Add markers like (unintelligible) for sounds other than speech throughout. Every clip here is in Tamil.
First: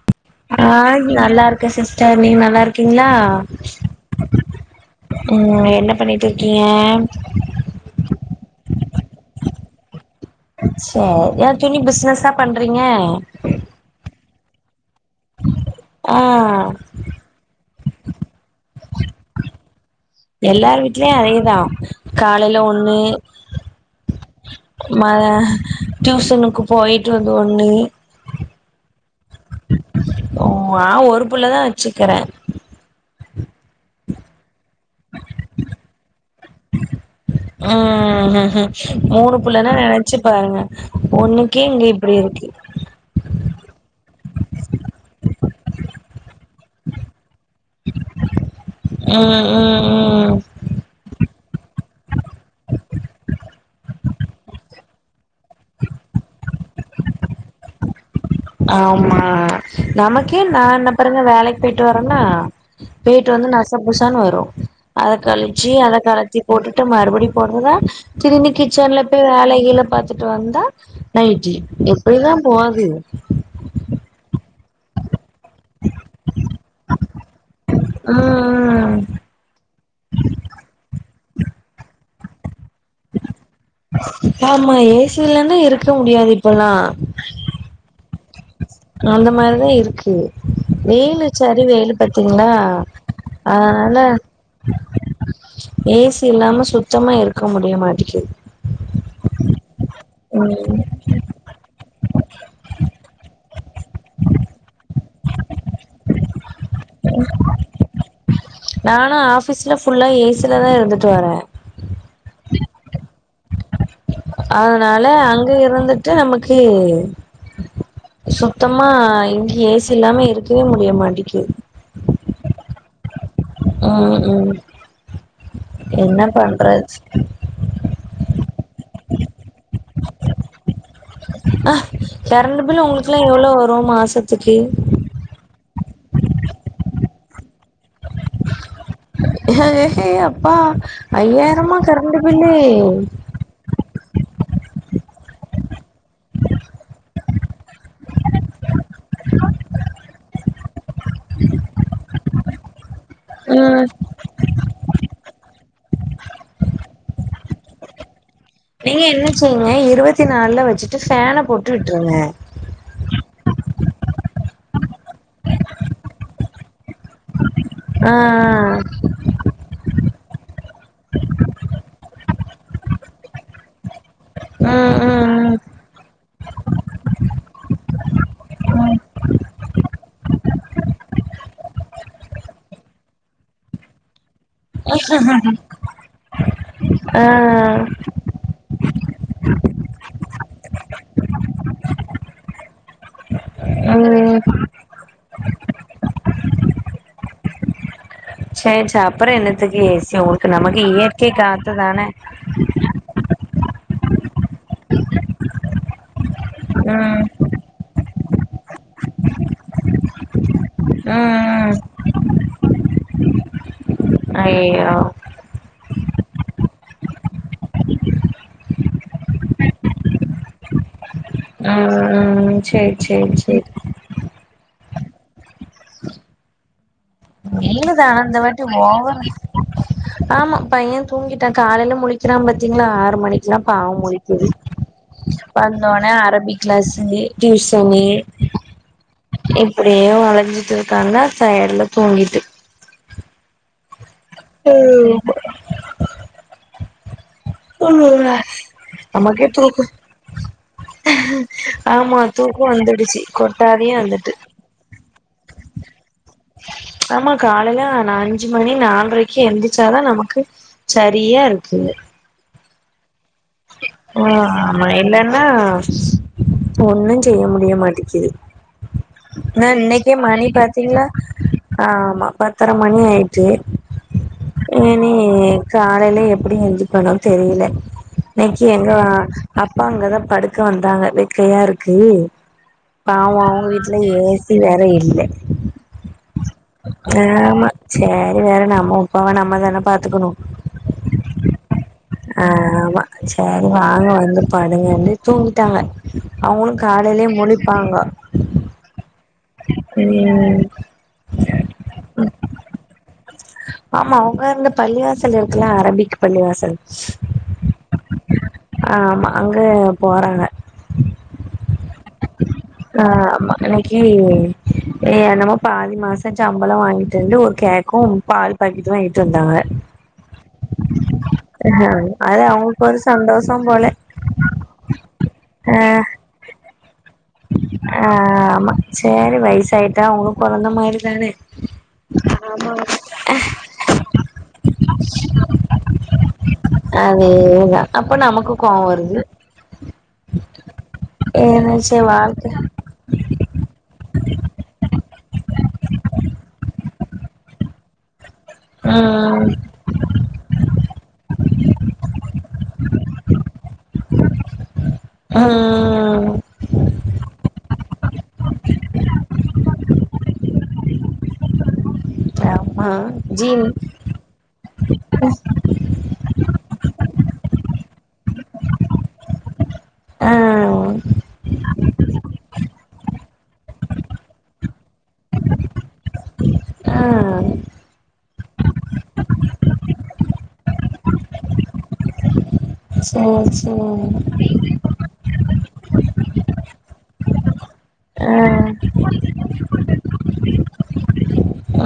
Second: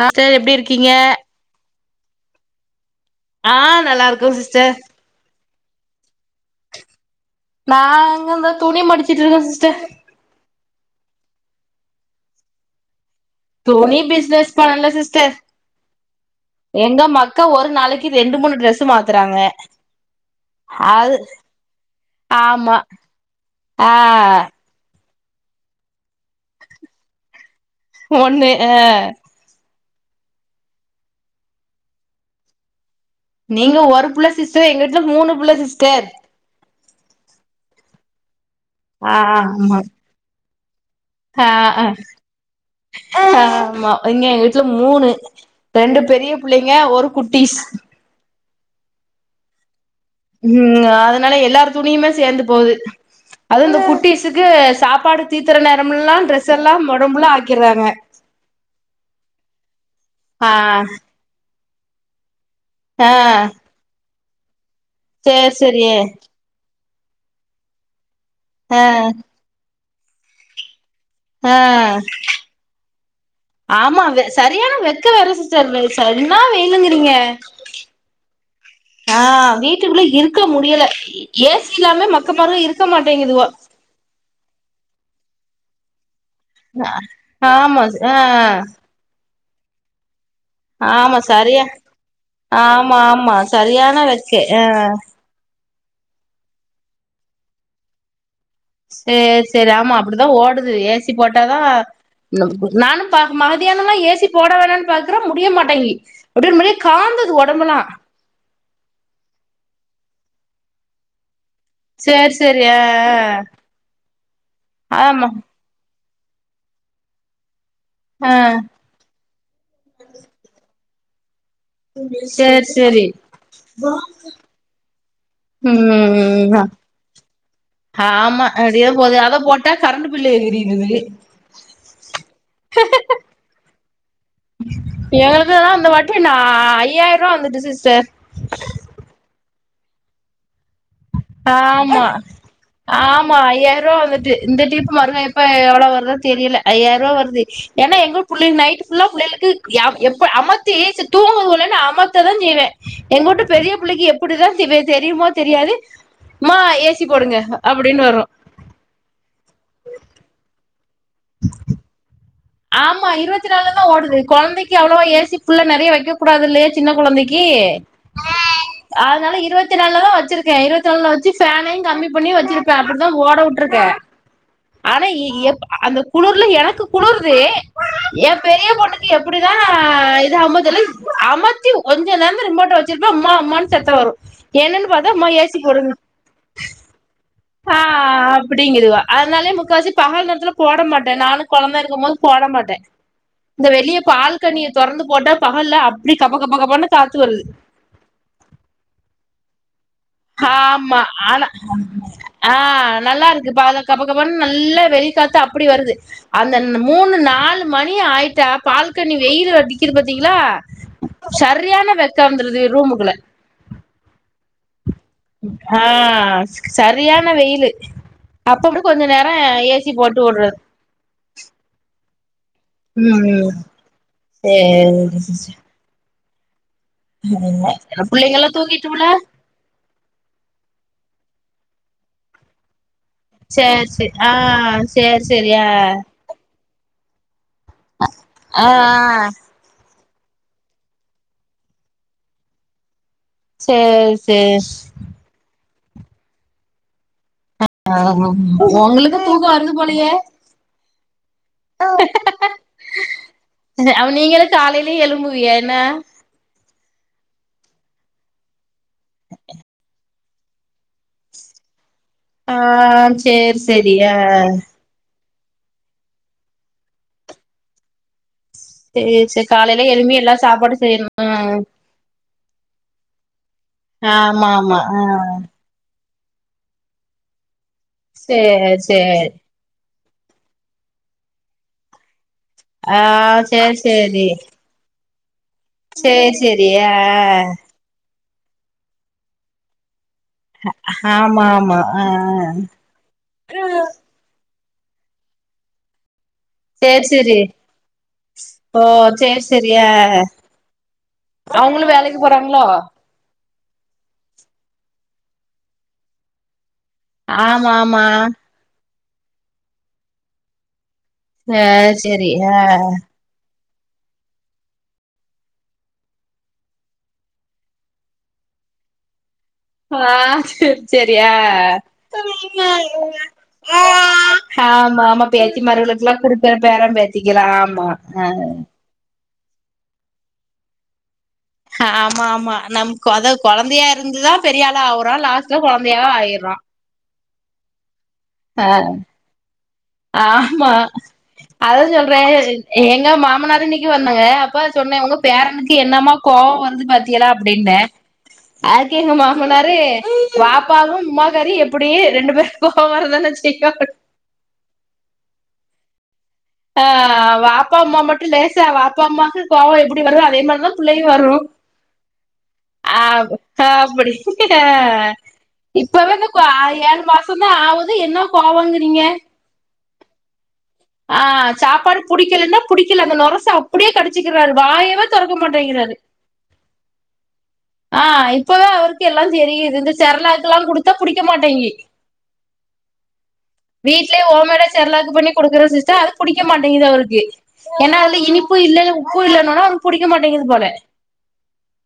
ஆ சிஸ்டர் எப்டி ஆ இருக்கீங்க நல்லா இருக்கே சிஸ்டர் நீங்க நல்லா இருக்கீங்ளா ஆ நல்லா இருக்கோ சிஸ்டர் ம் என்ன பண்ணி நா இங்க அந்த துணி மடிச்சிட் இருக்க சிஸ்டர் இச் சேர் ஏ துணி பிஸ்னஸ்ஸா பண்றீங்க துணி பிஸ்னஸ் பண்ல சிஸ்டர் ஆ எங்க மக்க ஒரு நாளைக்கி ரெண்டு மூணு ட்ரஸ் மாத்துறாங்க எல்லார் வீட்லயு அது அதேதா காலேல ஆமா ஒண்ணு ஆ மதயன டியூசனுக்கு போயிட்டு வந்த ஒன்னு ஒண்ணு அ ஓ ஆ ஒரு புள்ளதா வச்சுக்குறே நீங்க ஒரு புள்ள சிஸ்டர் எங்க வீட்ல மூணு புள்ள சிஸ்டர் ம் ம் ஹும் ம் ஆ மூணு புள்ளன்னா ஆமா நெனச்சு பாருங்க ஆ ஒண்ணுக்கே இங்க அ இப்டி இருக்கு ஆ ஆமா இங்க எங்க வீட்ல மூணு ரெண்டு பெரிய புள்ளைங்க ஒரு குட்டிஸ் ம் ம் ம் அதனால எல்லாரு துணியுமே சேந்து போகுது அது இந்த குட்டீஸுக்கு சாப்பாடு தீத்திர நேரமெல்லா ட்ரெஸெல்லா ஒடம்ஃபுல்லா ஆக்கிர்றாங்க ஆமா நமக்கே ஆ நான்னபரந்தா வேலைக் போயிட்டு வர்ன்னா ஆ போயிட்டு வந்து நச புசானு வரு அத சேர் கழிச்சு செரி அத கலட்டி போட்டுட்டு மறுபடி போட்றதா திரும்பி ஆ கிச்சன்ல போய் வேலகீல பாத்துட்டு வந்தா ஆ நைட்டி எப்டிதா போது ஆமா வெ சரியானா வெக்க வேற சிஸ் டர் வே என்னா வெயிலுங்குறீங்க ம் ஆ வீட் வீட்டுக்குள்ள இருக்க முடியல ஏ சி இல்லாமே மக்க மாருக இருக்க மாட்டேங்குதுவோ ஆமா ஏ சியில்லனா இருக்க முடியாது இப்பல்லா ஆ ஆமா ஆ அந்த மாரிதா இருக்கு ஆமா வெயிலு செரி சரியா வெயிலு பாத்தீங்கன்னா ஆமா ஆமா அதனால சரியான வெக்கு ஆ ஏ சி இல்லாம சுத்தமா இருக்க முடிய மாட்டேக்கிது ஏ செரி ஆமா அப்டிதா ஓடுது ம் ஏ சி போட்டாதா நானு பாக்கே மகதியானோனா ஏ சி போட வேணான் பாக்குறே முடிய மாட்டேங்கி அப்டியே மின்ட் காந்துது ஒடம்பெல்லா நானு ஆஃபீஸ்ல ஃபுல்லா ஏ சிலதா இருந்துட்டு வரே சேர் செரி அ அ அதனால அங்க இருந்துட்டு நமக்கு ஆ சுத்தமா இங்க ஏ சி இல்லாம இருக்கவே முடிய மாட்டேக்கிது சேர் சேரி ம் என்ன ம் அப் பண்றது ஆமா அப்டியே போது அத போட்டா கரண்ட் பில்லு எகுறீருது அ கெரண்ட் பில் ஒங்களுக்குலா எவ்ளோ வரு மாசத்துக்கு எனக்குலா இந்த வாட்டி ஆ ஐயாயிர ரூவா வந்துட்டு சிஸ்டர் எ கே அப்பா ஐயாயிரமா ஆமா கரண்டு பில்லு ஆமா ஐயாயிர ரூவா வந்துட்டு இந்த டீப்பு மருகா எப்ப எவ்ளோ வருதோ தெரியல ஐய்யார ரூபா வருது ஏனா எங்க புள்ளை நைட் ஃபுல்லா புள்ளேளுக்கு எப்ப அமத்தி சேர் தூங்குங்களேனு அமத்த தா செய்வே எங்கூட்டு பெரிய ம் புள்ளைக்கி எப்டிதா திபே தெரியுமோ தெரியாது ம்மா ஏ சி போடுங்க அப்டின்னு வரு நீங்க என்ன செய்ங்க இருவத்தி நால்ல வச்சுட்டு ஃபேன போட்டு விட்ருங்க ஆமா இருவத்தி நால்ல தா ஓடுது கொழந்தைக்கு அவ்ளவா ஏ சி ஃபுல்ல நெறையா வைக்க கூடாதுல்லயா சின்ன கொழந்தைக் கி ஆ அதனால இருவத்தி நால்ல தா வச்சிருக் கே இருவத்தி நால்ல வச்சு ஃபேனயு கம்மி பண்ணி வச்சிருப்பே அப்டிதா ஓட வுட்ருக்கே ஆ ம் ஆனா எ ம் எப் அந்த குளிர்ல எனக்கு குளுருது ஏ பெரிய பொண்ணுக்கு எப்டிதா இதாகுமோ தெர்ல அமத்தி கொஞ்ச நேரோந்தா ரிமோட்ட வச் சிருப்பே அம்மா அம்மானு சத்தோ வரு என்னனு பாத்தா அம்மா ஏ சி போடுங்க ஆ ம் ஆ அப் புடிங்குதுவோ அதனாலயே முக்காசி பகல் நேர்த்துல போட மாட்டே நானு கொழந்த இருக்குபோது போட மாட்டே இந்த ஆ வெளிய பால் ம் கனிய தொறந்து போட்டா பகல்ல அப்டி கப கப கபனு காத்து வருது சேர்சா அப்றோ என்னத்துக்கு ஏ சி உங்களுக்கு நமக்கு ஆமா இயற்கை ஆனா காத்துதான ஆ நல்லா இருக்கு ப்ப கப கபனு நல்லா வெளிக்காத்து அப்டி வருது அந்த ந்த மூணு ம் நாலு மணி ஆயிட்டா பால்கனி வெய்யிலு அடிக்குது பாத்தீங்களா ம் ம் சரியான வெக்க வந்துருது ரூமுக்குல்ல அய்யய்யோ ஆ சரியான வெய்யிலு அப்ப மட் கொஞ்ச நேரோ ஏ சி போட்டு உட்றது ம் ம் ம் ம் ம் சேரி (unintelligible) வெய்யிலுதா இந்த புள்ளைங்கல்லா வாட்டி தூங்கிட்டுங்களா ஓவரு ஆமா பைய தூங்கிட்டா காலையில முழிக்கிறா பாத்தீங்களா ஆறு மணிக் குல்லா சேரி பாவு சேரி ஆ முழிக்குது சேரி சேரி ஆ வந்தோனே அரபி க்ளாஸ்ங்கே டியூசன்னே ஆ இப்டியே வளஞ்சிட்டு இருக்கான்னா டயடுல தூங்கிட்டு சேர் சேர் (inaudible) ஆ (inaudible) உங்களுக்கு நமக்கே வருது தூக்கோ போலயே ஆமா தூக்கோ வந்துடுச்சு கொட்டாவியா அப்ப நீங்களு காலையிலயே எழும்புவியே என்ன ஆமா காலையில நா அஞ்சு மணி நால்ரைக்கு எந்திரிச்சாதா நமக்கு சரியா இருக்குது ஆ சேர் செரி ஆ ஆ ஆமா நா இல்லன்னா ஒண்ணு செய்ய முடிய மாட்டிக்குது சேரி சேரி ஆனா காலையில இன்னைக்கே எழும்பி எல்லா மணி சாப்பாடு பாத்தீங்னா செய்யணு ஆமா பத்தர மணி ஆயிட்டு ஆமா ஆமா ஆ இனி காலையில எப்டி எந்ரிப்பனோ தெரியில இன்னைக்கி சேரி எங்க சேரி அப்பா அங்கதா படுக்க வந்தாங்க வெக்கையா இருக்கு ஆ பாவு அவுங்க சேரி வீட்ல ஏ சி வேற இல்ல சேர் செரி ஆ அ சேரி வேற நம்ம உப்பாவ நம்ம தான பாத்துக்குணு ஆமா ஆமா ஆ சரி வாங்க வந்து படுங்கன்னு தூங்கிட்டாங்க அவுங்களு சேரி காலைலயே சேரி முழிப்பாங்க ஓ சேர் செரியா ம் அவுங்களு வேலைக்கு போறாங்களோ ஆமா அவங்க இந்த பள்ளிவாசல் இருக்குல அரபிக் பள்ளிவாசல் ஆமா ஆமா ஆமா அங்க போறாங்க செ செரி ஆ ஆ ஆமா இன்னக்கி ஏ என்னமோ பாதி மாசொ சம்பளொ வாங்கிட்டு வந்து ஒரு கேக்கும் பால் பாக்கெட் வாங்கிட்டு வந்தாங்க ஆ சர் செரி ஆ அது அவங்களுக்கு ஒரு சந்தோஷ போல ஆமா ஆமா ஆ பேத்திமாருகளுக்குலா குடுக் க்க பேர பேத்திக்கலா ஆமா அ சேரி வயசாயிட்டா அவங்களு கொழந்த மாரிதான ஹாமா ஆமா நம் கொதா கொழந்தையா இருந்துதா பெரியாளா ஆவுறோ லாஸ்ட்ல கொழந்தையாவ ஆயிறோ அதேதா அப்போ நமக்கு ஆ கோவம் வருது ஆமா அதா இருந்துச்சு சொல்றே வாழ்க்க எங்க மாமனார் இன்னைக்கு வந்தாங்க அப்ப சொன்னே உங்க பேரனுக்கு என்னமா கோவம் வருது பாத்தீயலா அப்படின்னு அதுக் எங்க ம் மாமனாரு பாப்பாவு உம்மாக்காரியு எப்டி ரெண்டு பேர் கோவொ வரதான செய்யு உம் ஆ வாப்பா அம்மா மட்டும் லேசா வாப்பா அம்மாவுக்கு கோவம் எப்படி வரு அதே மாரிதா புள்ளயு வரு ஆமா ஆ ஜிம் கப்புடி ஆ இப்பவே இந்த கோ ஏழு மாசம்தா ஆவுது என்ன கோவோ இங்குறீங்க அ ஆ சாப்பாடு புடிக்கலன்னா புடிக்கல அந்த நொரச அப்படியே கடிச்சிக்கிறாரு வாயவே தொறக்க மாட்டேங்கிறாரு ஆ ஆ இப்பவே அவருக்கு எல்லா தெரியுது இந்த செர்ளக்கலா குடுத்தா குடிக்க மாட்டேங்கி செரி செரி கொடுக்குற சிஸ்டர் அது குடிக்க மாட்டிங்குது அவருக்கு ஏனா அதுல இனிப்பும் இல்ல ஸ்கூல்ல இன்னொனொ குடிக்க மாட்டேங்குது போல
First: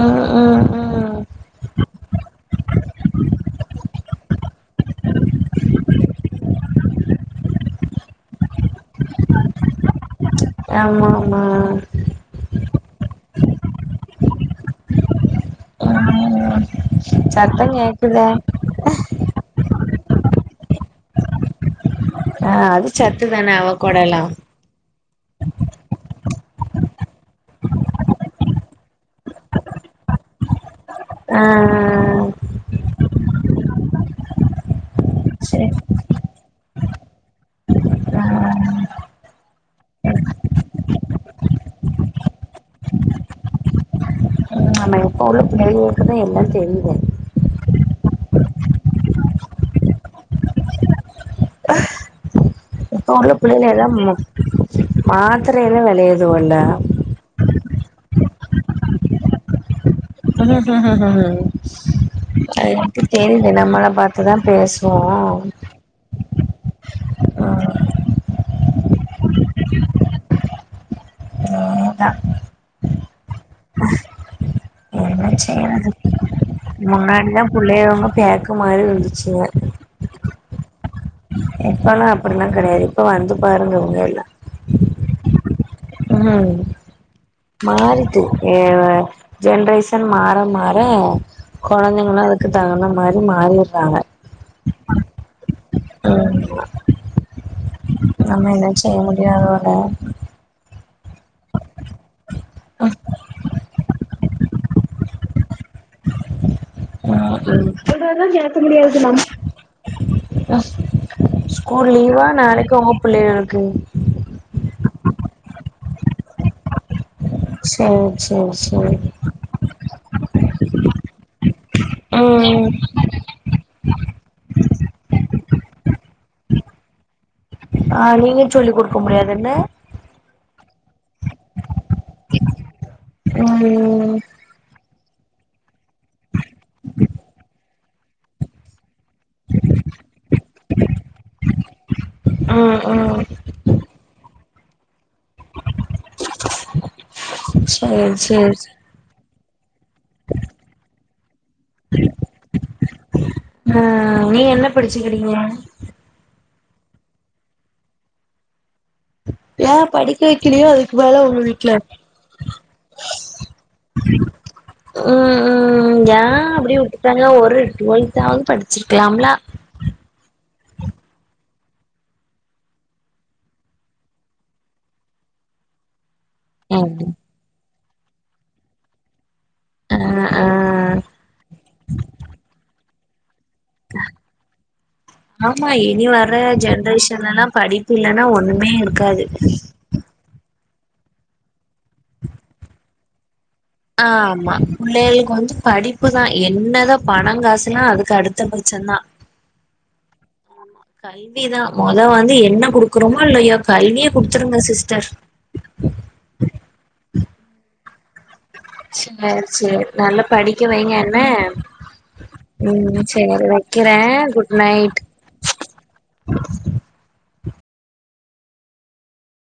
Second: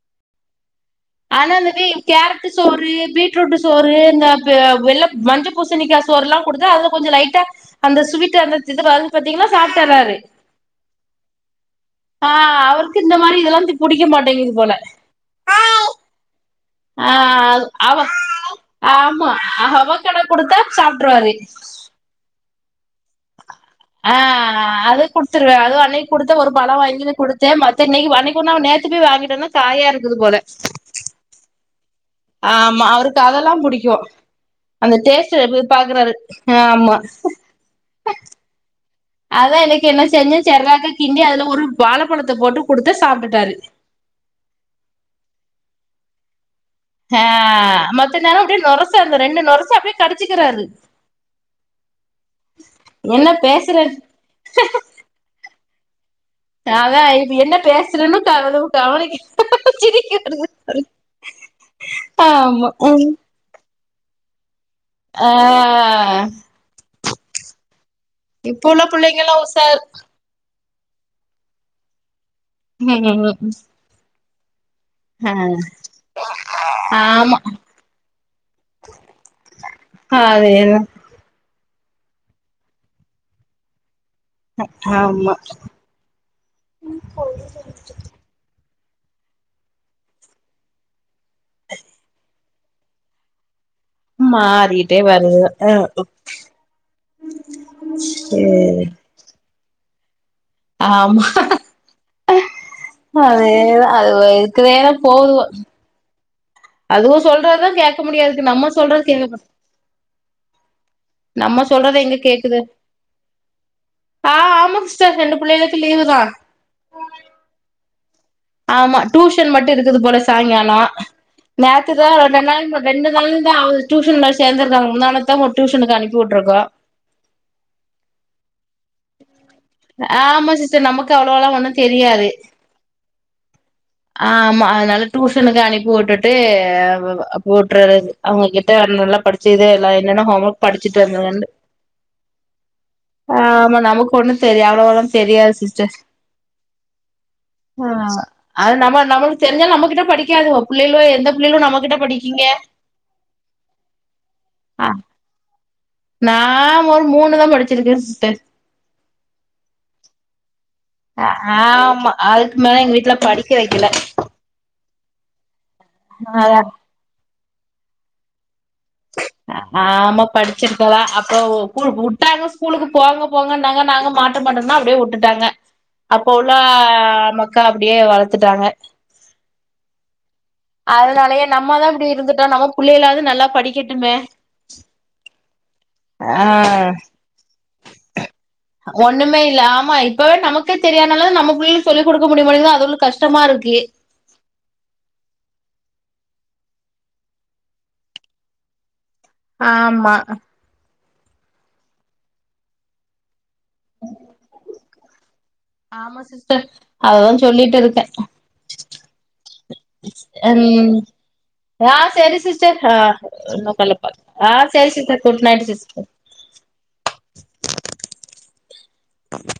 உம் உம் ம் ஆனா அந்தது கேரட் சோறு பீட்ரூட் சோறு இந்த பே வெள்ள மஞ்சப் பூசணிக்கா சோறு எல்லா கொடுத்து அதல கொஞ்சொ லைட்டா அந்த சுவீட் அந்தந்து வர்து பாத்தீங்கன்னா சாப்ட்றாரு ஆமா ஆமா ஆ அவருக்கு இந்த மாதிரி இதெல்லா புடிக்க மாட்டிங்குது போல ம் ஆ சத்தோ அவ கேக்குதே ஆமா அவகெடா கொடுத்தா சாப்ட்ருவாரு ஆ அது சத்து தான அவகொடல்லா ஆ அது குத்துருவே அதுவோ அன்னைக்கி குடுத்த ஒரு பழோ வாங்கினு குடுத்தே மத்தன்னைக் அன்னைக்கு போனா நேத்து போய் வாங்கிட்டு வர்னோ காயா இருக்குது போல அ ஆமா அவருக்கு அதெல்லா புடிக்கோ அந்த டேஸ்ட் எப்டி சேரி பாக்குறாரு ஆமா ஆ அதா எனக்கு என்ன செஞ்ச செர்லாக்க கிண்டி அதுல ஒரு வாழப்பழத்த போட்டு குடுத்த சாப்டுட்டாரு நம்ம எப்போ உள்ள (inaudible) எல்லா தெரியுது ஆ மத்த நேரொ அப்டியே நொரசா இருந்த ரெண்டு நொரசா அப்டியே கடிச்சிக்கிறாரு இப்போ என்ன உள்ள புள்ளைகள் பேசுற எல்லா மா மாத்திரையல்லா வெளியேதுல்ல அதா இப்ப என்ன பேசுணுன்னு காது கவனிக்கு ம்ம் ம் ம் ம் ஆமா எனக்கு ம் தெரியல நம்மள பாத்துதா பேசுவோ ஆ ஆ இப்போ உள்ள புள்ளைங்கல்லா உசார் தா ம் ம் ம் என்ன செய்றது ஆமா முன்னாடிதா புள்ளைக வந்து பேக்கு மாரி இருந்துச்சுக்க ஆ அது ஏதோ இப்பல்லா அப்படிலா கெடையாது இப்ப வந்து பாருங்க ஒன்னோ இல்ல ஆமா ம் மாறுது நீ வேற ஜென்ரேஷன் மாற மாற கொழந்தைங்களா இதுக்கு தகுந்த மாதிரி மாறிறாங்க மாறிட்டே வருது ஆமா செரி யாரோட ஆமா அதேதா அது இருக்கிறதே போதும் கேட்க இதெல்லா முடியாதுக்கு நம்ம கேட்கமுடியாது சொல்றது கேட்க மாட் நம்ம நம்ம ஸ்கூல் சொல்றது எங்க லீவா நாளைக்கு உன் பிள்ளைகளுக்கு ஆஹ ஆமா சிஸ்டர் ரெண்டு பிள்ளைகளுக்கும் லீவுதான் சோ. சோ ஆமா டியூஷன் மட்டும் இருக்குது போல சாயங்கால நேத்துதா ரெண்டு ம் நாள் ரெண்டு நாளுதா டியூஷன்ல சேந்துறாகங்க முந்தாநேத்து டியூஷனுக்கு அனுப்பி விட்டுருக்கோம் ஆ நீங்க சொல்லி் குடுக்க முடியாது என்ன ஆ ஆமா சிஸ்டர் நமக்கு அவ்வளோல்லா ஒன்னும் தெரியாது ம் ஆமா அதுனாலே டியூஷனுக்கு அனுப்பி விட்டுட்டு போட்ரது அவங்ககிட்ட நல்லா படிச்ச செய்ததல அனன்ன கோம்வர்க் படிச்சிட்டு வந்ததுண்டு ம் ம் ஆமா நமக்கு ஒன்னும் தெரியாம தெரியாது சிஸ்டர் ஆ சேரி சேரி அது நம்ம நம தெரிஞ்சாலும் நம்ம கிட்ட படிக்காததுவ பிள்ளைகள எந்த பிள்ளைகளும் நம்மிட்ட படிக்கீங்க ம் நீ என்ன படிச்சுக்கிறீங்க நான் ஒரு மூணுதான் படிச்சிருக்கேன் சிஸ்டர் இல்ல படிக்க வைக்கலையோ அது வேலை உங்க வீட்டுல ஆமா அதுக்கு மேல எங்க வீட்ல படிக்க வைக்கல ம் ஏன் அதா அப்படி விட்டுட்டாங்க ஒரு டுவெல்தாவது படிச்சிருக்கலாம்லா ஆமா படிச்சுருக்கலா அப்போ விட்டாங்க ஸ்கூலுக்கு போங்க போங்கன்னாங்க நாங்க மா படிக்க மட்டனோ அப்டியே வுட்டுட்டாங்க அப்போ உள்ள ம் மக்கா அப்டியே வளத்துட்டாங்க ஆ ஆ அதனாலயே நம்ம தா இப்டி இருந்துட்டா நம்ம புள்ளைாவது நல்லா படிக்க ட்டுமே ஆ ஃபீயூச்சர் எல்லா படிப்பு இல்ன்னா ஒண்ணுமே இருக்காது ஒண்ணுமே இல்ல ஆமா இப்பவே நமக்கே தெரியானாலு நம்ம பிள்ளை சொல்லி கொடுக்க முடிய மாட்டேக்குது அதுகுளுக்கு கஷ்டமா இருக்கு ஆமா பிள்ளைகளுக்கு வந்து படிப்பு தா என்னதா பணோ காசுலா அதுக்கு அடுத்த பட்சோந்தா ஆ ஆமா கல்விதா மொத வந்து என்ன குடுக்குறோமோ இல்லையோ கல்விய குடுத்துருங்க சிஸ்டர் ஆம சிஸ்டர் அததா சொல்லிட்டு இருக்கே செரி செரி நல்லா படிக்க வைங்க ம் என்ன ஆ செரி சிஸ்டர் ஆ ம் சேரி இன்னொரு கால்ல வைக்கிறே பாத் ஆ செரி சிஸ்டர் குட் நைட் சிஸ்டர் ஹ ஆம்